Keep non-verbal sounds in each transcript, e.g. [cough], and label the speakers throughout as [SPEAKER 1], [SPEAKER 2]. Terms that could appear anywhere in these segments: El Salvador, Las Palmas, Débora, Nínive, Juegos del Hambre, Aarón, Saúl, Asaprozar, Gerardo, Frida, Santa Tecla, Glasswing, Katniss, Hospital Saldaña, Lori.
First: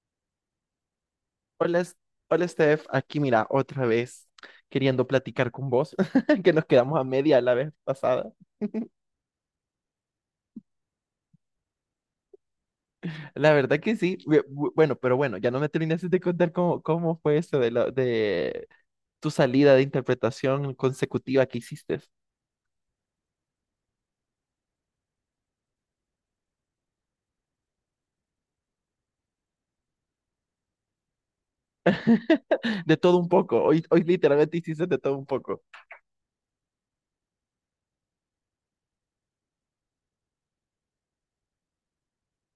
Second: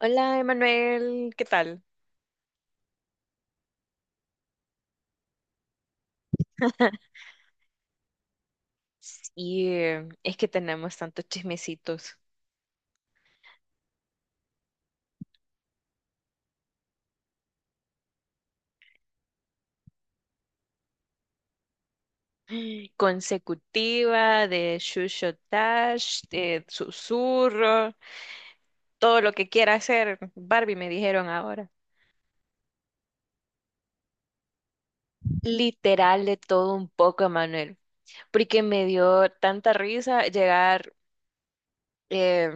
[SPEAKER 1] Hola, Emanuel, ¿qué
[SPEAKER 2] Hola,
[SPEAKER 1] tal?
[SPEAKER 2] Hola Steph, aquí mira, otra vez queriendo platicar con vos, [laughs] que nos quedamos a
[SPEAKER 1] [laughs]
[SPEAKER 2] media la vez pasada.
[SPEAKER 1] Y es que tenemos tantos chismecitos.
[SPEAKER 2] La verdad que sí, bueno, ya no me terminaste de contar cómo fue eso de, de tu salida de interpretación consecutiva que hiciste.
[SPEAKER 1] Consecutiva, de shushotash, de susurro, todo lo que quiera hacer. Barbie me dijeron ahora.
[SPEAKER 2] [laughs] De todo un poco, hoy literalmente hiciste de todo un poco.
[SPEAKER 1] Literal de todo un poco, Emanuel. Porque me dio tanta risa llegar eh,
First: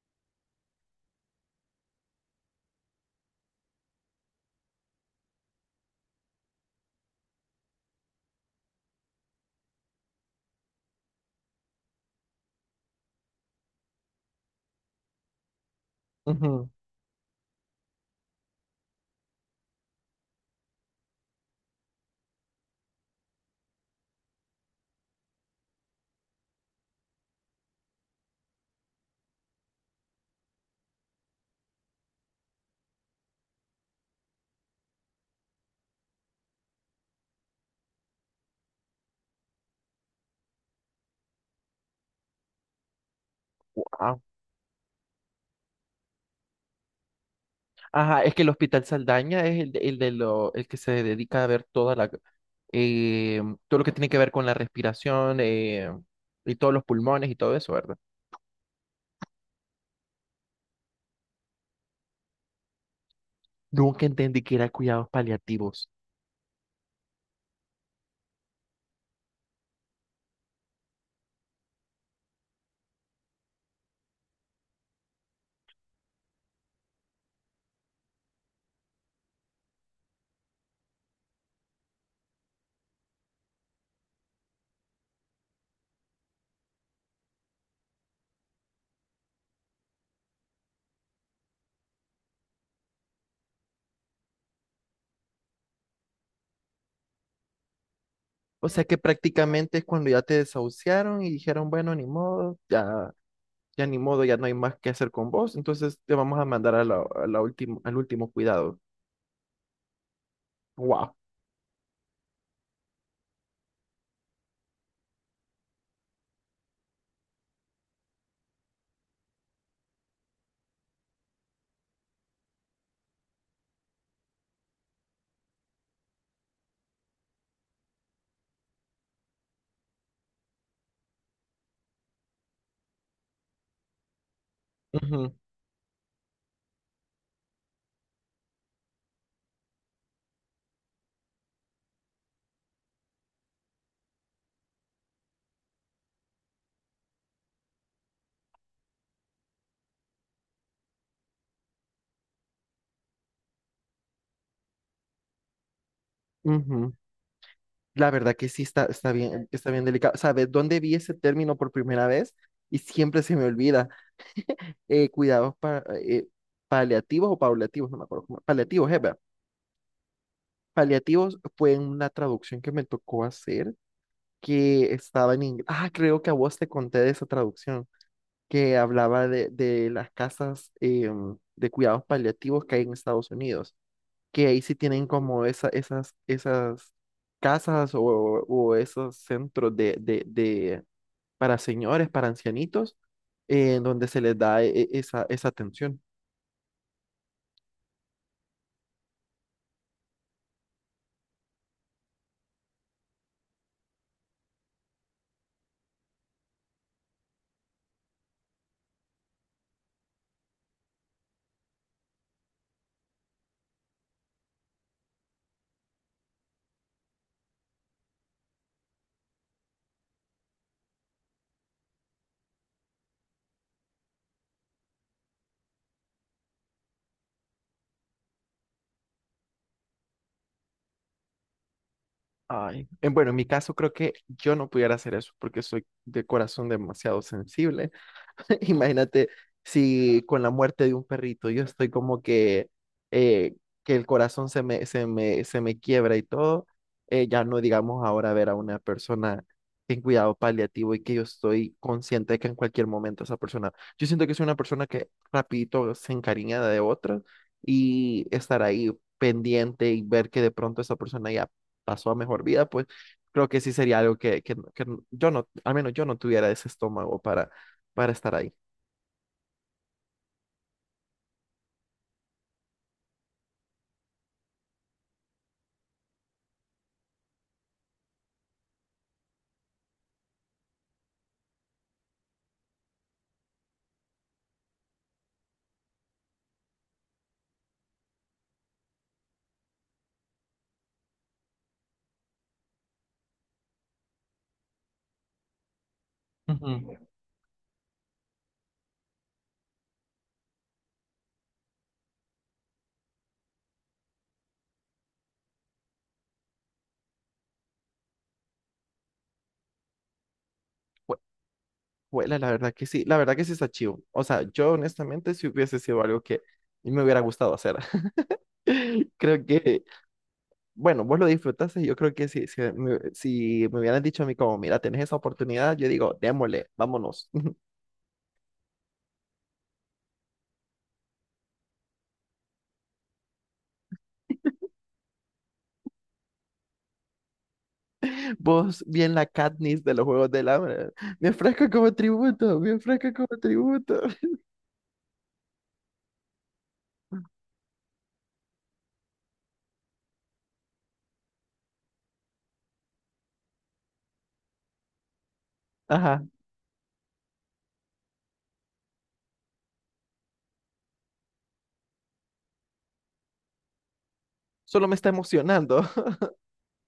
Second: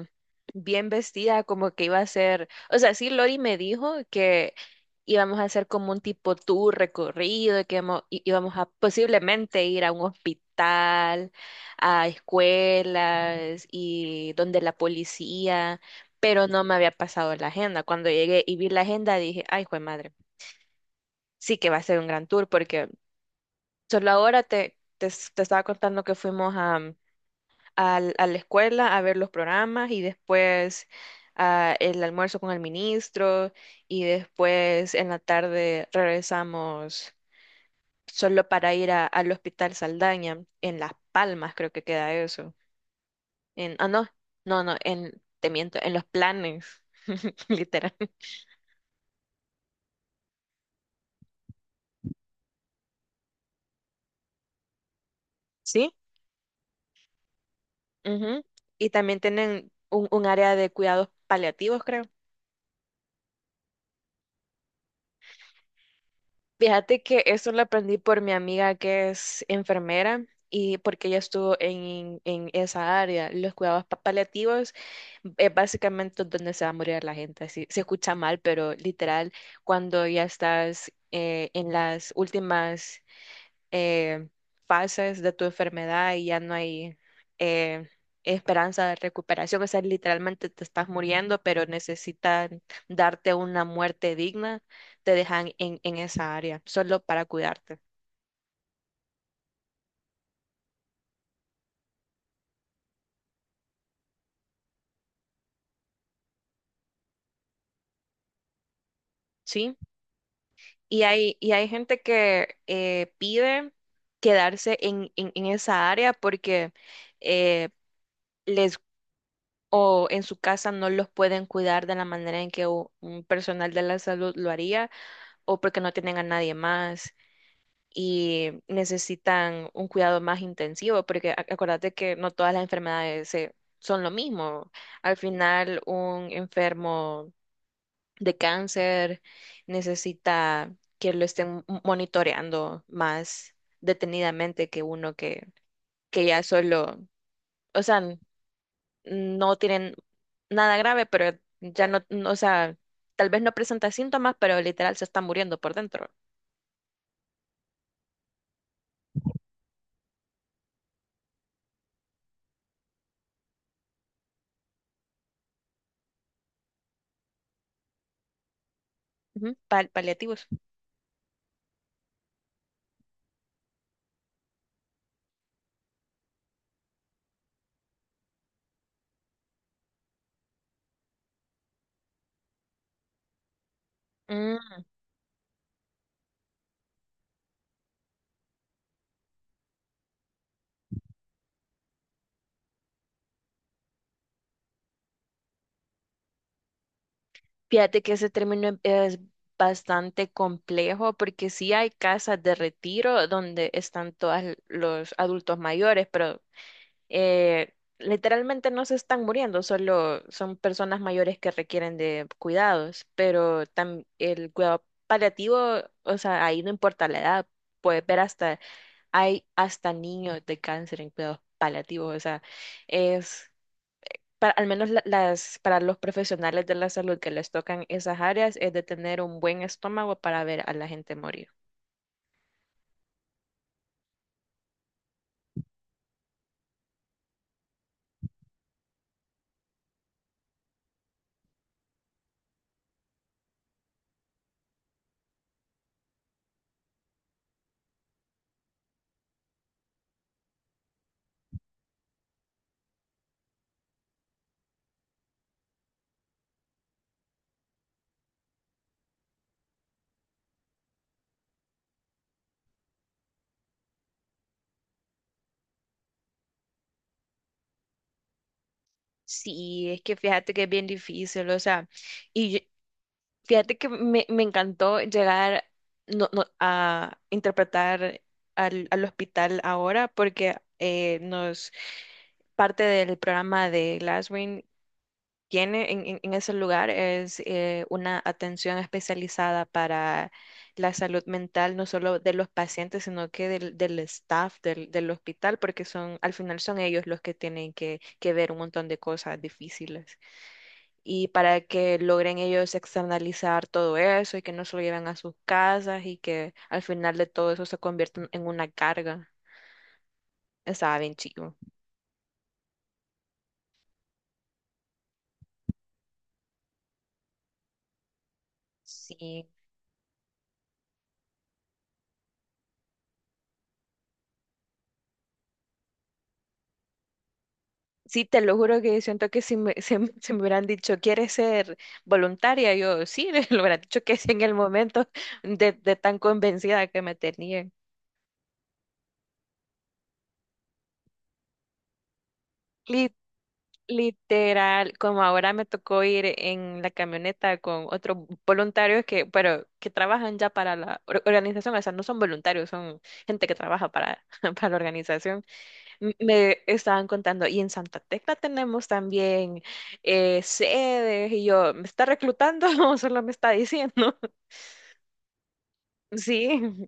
[SPEAKER 1] bien vestida, como que iba a ser, o sea, sí, Lori me dijo que íbamos a hacer como un tipo tour recorrido, y que íbamos, íbamos a posiblemente ir a un hospital, a escuelas y donde la policía, pero no
[SPEAKER 2] Ujú.
[SPEAKER 1] me había pasado la agenda. Cuando llegué y vi la agenda dije, ay, jue madre, sí que va a ser un gran tour porque solo ahora te estaba contando que fuimos a a la escuela a ver los programas y después ah, el almuerzo con el ministro y después en la tarde regresamos solo para ir al Hospital Saldaña, en Las Palmas creo que queda eso. En, ah,
[SPEAKER 2] Wow.
[SPEAKER 1] no, en, te miento, en los planes, [laughs] literal.
[SPEAKER 2] Ajá, es que el Hospital Saldaña es el que se dedica a ver toda eh, todo lo que tiene que ver con la respiración,
[SPEAKER 1] Sí,
[SPEAKER 2] y todos los pulmones y todo eso, ¿verdad?
[SPEAKER 1] ujú. Y también tienen un área de cuidados paliativos, creo.
[SPEAKER 2] Nunca entendí que era cuidados paliativos.
[SPEAKER 1] Fíjate que eso lo aprendí por mi amiga que es enfermera y porque ella estuvo en esa área. Los cuidados paliativos es básicamente donde se va a morir la gente. Así, se escucha mal, pero literal, cuando ya estás en las últimas eh, fases de tu enfermedad y ya no hay eh, esperanza de recuperación. O sea, literalmente te estás muriendo, pero necesitan darte una muerte digna, te dejan en esa área, solo para cuidarte,
[SPEAKER 2] O sea que prácticamente es cuando ya te desahuciaron y dijeron, bueno, ni modo, ya ni modo, ya no hay más que hacer con vos, entonces te vamos a mandar a la al último cuidado.
[SPEAKER 1] ¿sí?
[SPEAKER 2] Wow.
[SPEAKER 1] Y hay gente que pide quedarse en esa área porque eh, les... o en su casa no los pueden cuidar de la manera en que un personal de la salud lo haría, o porque no tienen a nadie más. Y necesitan un cuidado más intensivo, porque acuérdate que no todas las enfermedades son lo mismo. Al
[SPEAKER 2] Ujú,
[SPEAKER 1] final, un enfermo de cáncer necesita que lo estén monitoreando más detenidamente que uno que ya solo, o sea, no tienen nada grave, pero ya no, o sea, tal vez no presenta síntomas, pero literal se está muriendo por dentro.
[SPEAKER 2] ujú. La verdad que sí está, está bien delicado. ¿Sabes dónde vi ese término por primera vez? Y siempre se me olvida. Cuidados paliativos o paliativos, no me acuerdo cómo, paliativos, es verdad.
[SPEAKER 1] Ujú, paliativos.
[SPEAKER 2] Paliativos fue una traducción que me tocó hacer que estaba en inglés. Ah, creo que a vos te conté de esa traducción que hablaba de las casas de cuidados paliativos que hay en Estados Unidos, que ahí sí tienen como esas casas o esos centros para señores, para ancianitos, en donde se les da esa atención.
[SPEAKER 1] Fíjate que ese término es bastante complejo porque sí hay casas de retiro donde están todos los adultos mayores, pero eh, literalmente no se están muriendo, solo son personas mayores que requieren de cuidados, pero el cuidado paliativo, o sea, ahí no importa la edad, puedes ver hasta, hay hasta niños de cáncer en cuidados paliativos, o sea, es para, al menos para los profesionales de la salud que les tocan esas áreas, es de tener un buen estómago para ver a la gente morir.
[SPEAKER 2] Ay, bueno, en mi caso creo que yo no pudiera hacer eso porque soy de corazón demasiado sensible. [laughs] Imagínate si con la muerte de un perrito yo estoy como eh, que el corazón se me quiebra y todo, ya no digamos ahora ver a una persona en cuidado paliativo y que yo estoy consciente de que en cualquier momento esa persona, yo siento que soy una persona que rapidito se encariña de otra y estar ahí pendiente y ver que de pronto esa persona ya pasó a mejor vida, pues creo que sí sería algo que yo no, al menos yo no tuviera ese estómago para estar ahí.
[SPEAKER 1] Sí, es que fíjate que es bien difícil, o sea, y yo- fíjate que me encantó llegar a interpretar al hospital ahora porque nos parte del programa de Glasswing tiene en, en ese lugar es una atención especializada para la salud mental, no solo de los pacientes, sino que del staff del hospital, porque son, al final son
[SPEAKER 2] Ujú.
[SPEAKER 1] ellos los que tienen que ver un montón de cosas difíciles. Y para que logren ellos externalizar todo eso y que no se lo lleven a sus casas y que al final de todo eso se convierta en una carga. Estaba bien
[SPEAKER 2] Hue-
[SPEAKER 1] chido.
[SPEAKER 2] Huela, la verdad que sí, la verdad que sí está chido. O sea, yo honestamente sí hubiese sido algo que me hubiera gustado hacer. [laughs] Creo
[SPEAKER 1] Sí,
[SPEAKER 2] que, bueno, vos lo disfrutaste, yo creo que si me hubieran dicho a mí como, mira, tenés esa oportunidad, yo digo, démosle, vámonos. [laughs]
[SPEAKER 1] sí, te lo juro que siento que si me, [laughs] se, me hubieran dicho, ¿quieres ser voluntaria? Yo sí, [laughs] lo hubieran dicho que sí en el momento de tan convencida que me tenía.
[SPEAKER 2] Vos, bien la Katniss de los Juegos del Hambre, me ofrezco como tributo, me ofrezco
[SPEAKER 1] Li-
[SPEAKER 2] como tributo.
[SPEAKER 1] Literal, como ahora me tocó ir en la camioneta con otros voluntarios que, pero que trabajan ya para la organización, o sea, no son voluntarios, son gente que trabaja para, [laughs] para la organización.
[SPEAKER 2] [laughs] Ajá.
[SPEAKER 1] Me estaban contando, y en Santa Tecla tenemos también sedes, y yo, ¿me está reclutando [laughs] o solo me está diciendo? [laughs]
[SPEAKER 2] Solo me está emocionando.
[SPEAKER 1] Sí,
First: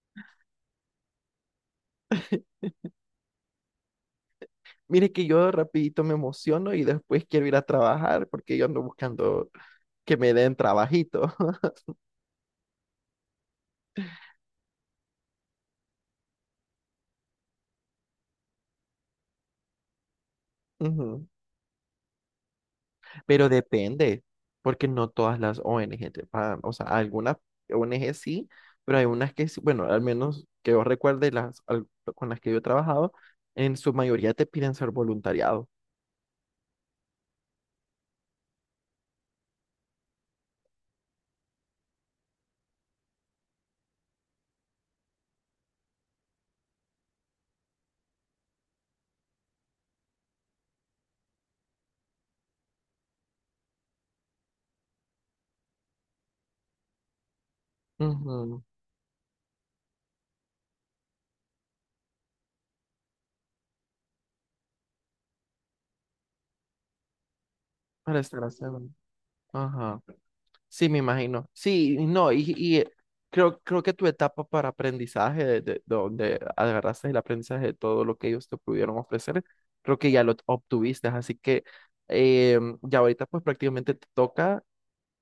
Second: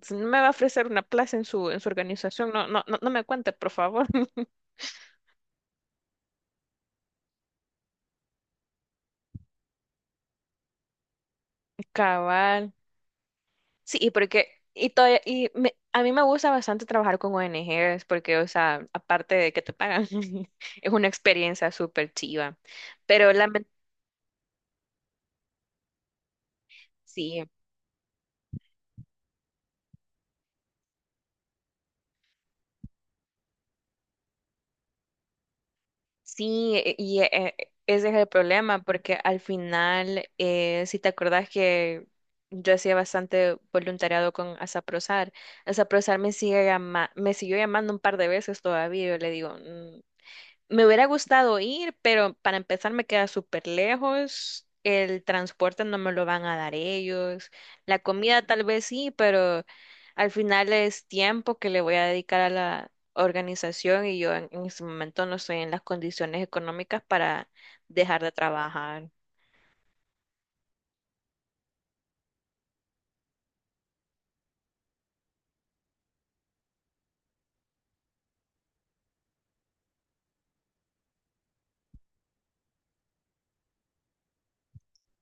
[SPEAKER 1] si no me va a ofrecer una plaza en su organización,
[SPEAKER 2] [laughs]
[SPEAKER 1] no, no, no, no me cuente, por favor. [laughs]
[SPEAKER 2] Mire que yo rapidito me emociono y después quiero ir a trabajar porque yo ando buscando que me den trabajito.
[SPEAKER 1] Cabal. Sí, y porque, y todavía, y a mí me gusta bastante trabajar con ONGs, porque, o sea, aparte de que te pagan, [laughs]
[SPEAKER 2] [laughs]
[SPEAKER 1] es una
[SPEAKER 2] Ujú.
[SPEAKER 1] experiencia súper chiva, pero
[SPEAKER 2] Pero depende, porque no todas las ONG te pagan. O sea, algunas
[SPEAKER 1] sí.
[SPEAKER 2] ONG sí, pero hay unas que, bueno, al menos que yo recuerde con las que yo he trabajado, en su mayoría te piden ser voluntariado.
[SPEAKER 1] Sí, ese es el problema, porque al final, si te acordás que yo hacía bastante voluntariado con Asaprozar, Asaprozar me sigue me siguió llamando un par de veces todavía, yo le digo, "Mm, me hubiera gustado ir, pero para empezar me queda súper lejos. El transporte no me lo van a dar ellos. La comida
[SPEAKER 2] Ujú.
[SPEAKER 1] tal vez sí, pero al final es tiempo que le voy a dedicar a la organización y yo en este momento no estoy en las condiciones económicas para
[SPEAKER 2] Para
[SPEAKER 1] dejar de
[SPEAKER 2] estar haciendo.
[SPEAKER 1] trabajar.
[SPEAKER 2] Sí, me imagino. Sí, no, y creo que tu etapa para aprendizaje, de donde agarraste el aprendizaje de todo lo que ellos te pudieron ofrecer, creo que ya lo obtuviste. Así que ya ahorita pues prácticamente te toca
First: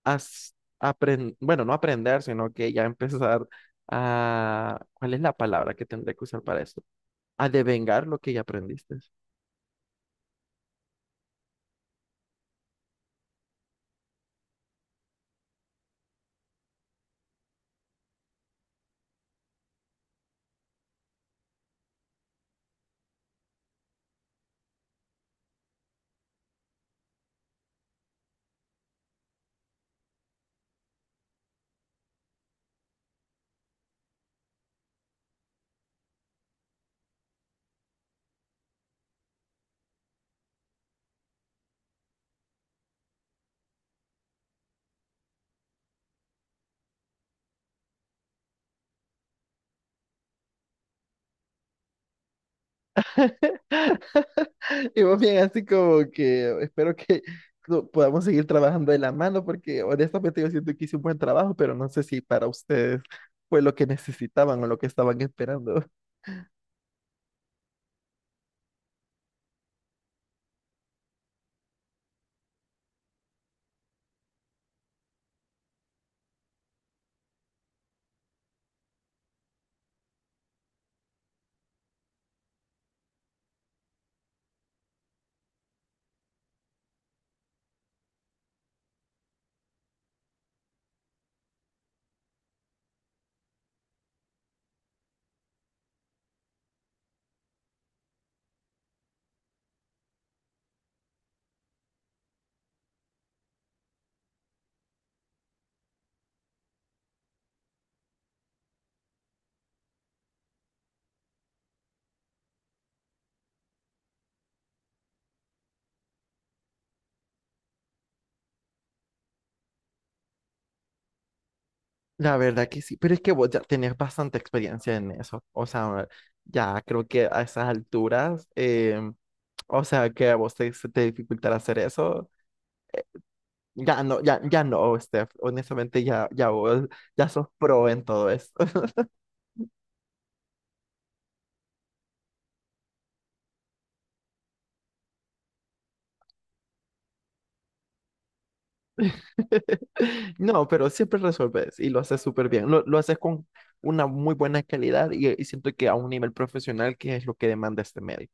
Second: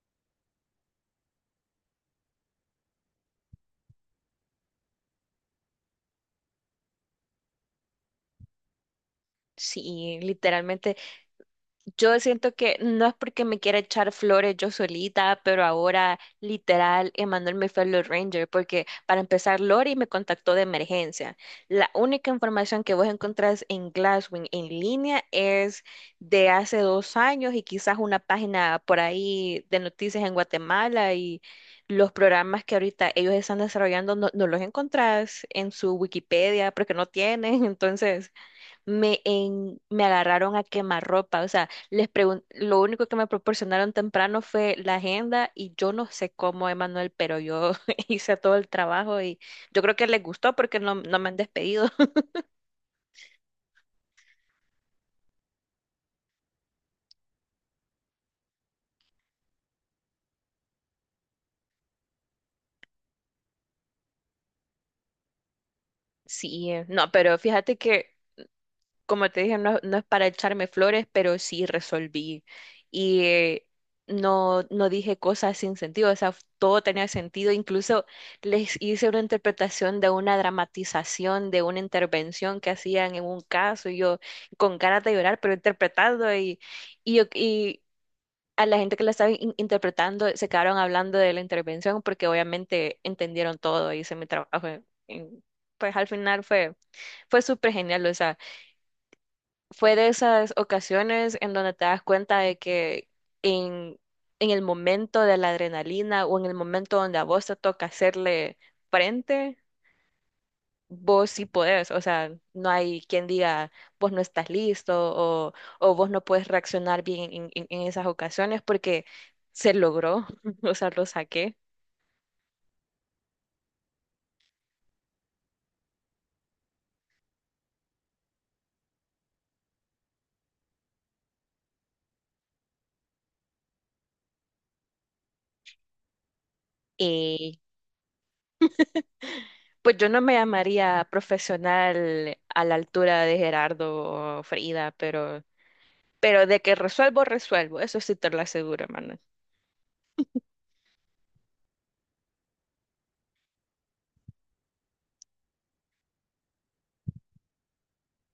[SPEAKER 2] as- bueno, no aprender, sino que ya empezar a, ¿cuál es la palabra que tendré que usar para eso? A devengar lo que ya aprendiste.
[SPEAKER 1] Sí, literalmente. Yo siento que no es porque me quiera echar flores yo solita, pero ahora literal Emanuel me fue a los Rangers, porque para empezar Lori me contactó de emergencia. La única información que vos encontrás en Glasswing en línea es de hace 2 años y quizás una página por ahí de noticias en Guatemala y los programas que ahorita ellos están desarrollando no los encontrás en su Wikipedia porque no tienen, [laughs] entonces me, en, me agarraron a quemarropa, o sea, les lo único que me proporcionaron temprano fue la agenda y yo no sé cómo, Emanuel, pero yo [laughs] hice todo el trabajo y yo creo que les gustó porque no, no me han despedido. [laughs]
[SPEAKER 2] Y más bien así como que espero que podamos seguir trabajando de la mano porque honestamente yo siento que hice un buen trabajo, pero no sé si para ustedes fue lo que necesitaban o lo que estaban esperando.
[SPEAKER 1] Sí, no, pero fíjate que como te dije, no, no es para echarme flores, pero sí resolví. Y no, no dije cosas sin sentido, o sea, todo tenía sentido. Incluso les hice una interpretación de una dramatización, de una intervención que hacían en un caso, y yo con ganas de llorar, pero interpretando y, y a la gente que la estaba interpretando se quedaron hablando de la intervención porque obviamente entendieron todo, hice mi trabajo. Pues al final fue súper genial, o sea, fue de esas ocasiones en donde te das cuenta de que en, en el momento de la adrenalina o en el momento donde a vos te toca hacerle frente, vos sí podés. O sea, no hay quien diga vos no estás listo, o vos no puedes reaccionar bien en, en esas ocasiones porque se logró, [laughs] o sea, lo saqué.
[SPEAKER 2] La verdad que sí, pero es que vos ya tenés bastante experiencia en eso. O sea, ya creo que a esas alturas, o sea, que a se te dificultará hacer eso. Ya no, ya no, Steph. Honestamente, ya vos, ya sos
[SPEAKER 1] Y
[SPEAKER 2] pro en todo.
[SPEAKER 1] pues yo no me llamaría profesional a la altura de Gerardo o Frida, pero... Pero de que resuelvo, resuelvo. Eso sí te lo aseguro, hermano.
[SPEAKER 2] [laughs] No, pero siempre resolves y lo haces súper bien. Lo haces con una muy buena calidad y siento que a un nivel profesional que es lo que demanda este medio.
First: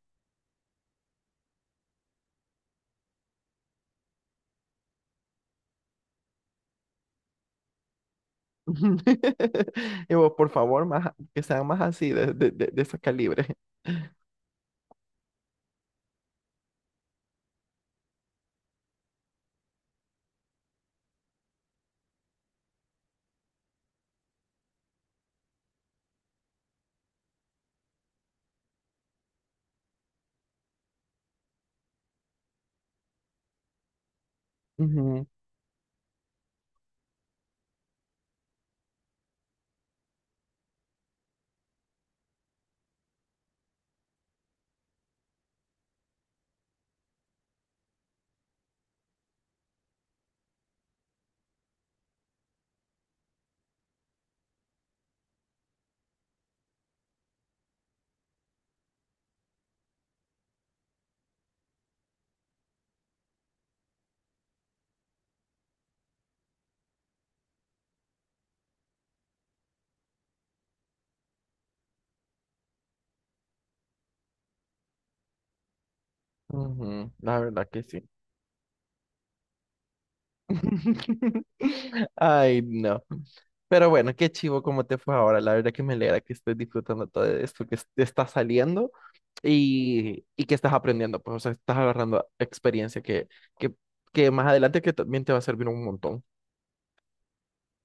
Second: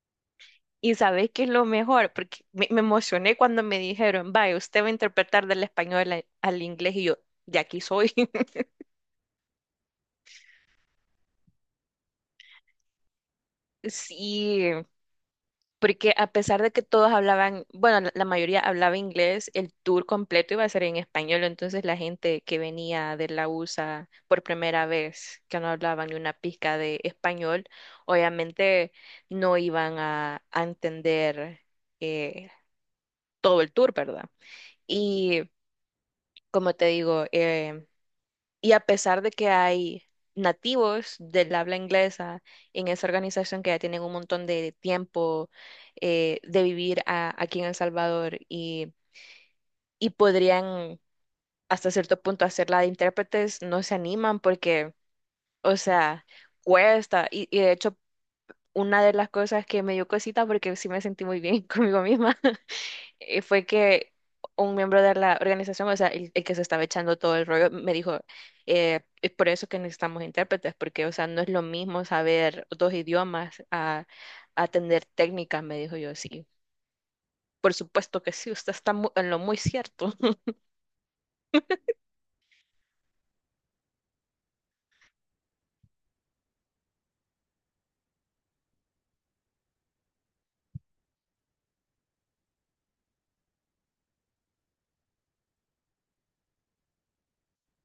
[SPEAKER 1] Y sabes qué es lo mejor, porque me emocioné cuando me dijeron, vaya, usted va a interpretar del español al inglés y yo, de aquí soy. [laughs]
[SPEAKER 2] [laughs] Y vos, por favor, más, que sean más así, de ese calibre.
[SPEAKER 1] Sí, porque a pesar de que todos hablaban, bueno, la mayoría hablaba inglés, el tour completo iba a ser en español, entonces la gente que venía de la USA por primera vez, que no hablaban ni una pizca de español, obviamente no iban a entender. eh, Todo el tour, ¿verdad?
[SPEAKER 2] Ujú,
[SPEAKER 1] Y como te digo, y a pesar de que hay nativos del habla inglesa en esa organización que ya tienen un montón de tiempo de vivir aquí en El Salvador y podrían hasta cierto punto hacerla de intérpretes, no se animan porque, o sea, cuesta. Y de hecho, una de las cosas que me dio cosita porque sí me sentí muy bien [laughs] conmigo misma fue que un miembro de la organización, o sea, el que se estaba echando todo el rollo, me dijo, es por eso que necesitamos intérpretes, porque, o sea, no es lo mismo saber dos idiomas a atender técnicas, me dijo yo, sí.
[SPEAKER 2] ujú, la verdad
[SPEAKER 1] Por
[SPEAKER 2] que sí.
[SPEAKER 1] supuesto que sí, usted está en lo muy cierto. [laughs]
[SPEAKER 2] [laughs] Ay, no. Pero bueno, qué chivo cómo te fue ahora. La verdad que me alegra que estés disfrutando todo esto que te está saliendo. Y que estás aprendiendo, pues, o sea, estás agarrando experiencia que, que más adelante que también te va a servir un montón.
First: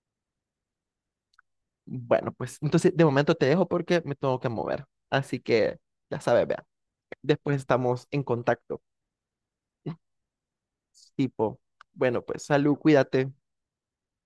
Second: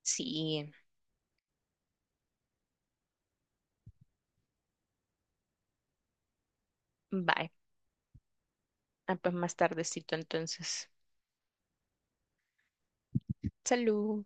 [SPEAKER 1] Sí,
[SPEAKER 2] Bueno, pues entonces de momento te dejo porque me tengo que mover. Así que ya sabes, vea.
[SPEAKER 1] bye.
[SPEAKER 2] Después estamos en contacto.
[SPEAKER 1] Ah, pues más tardecito entonces.
[SPEAKER 2] Tipo, bueno, pues salud, cuídate.
[SPEAKER 1] Salud.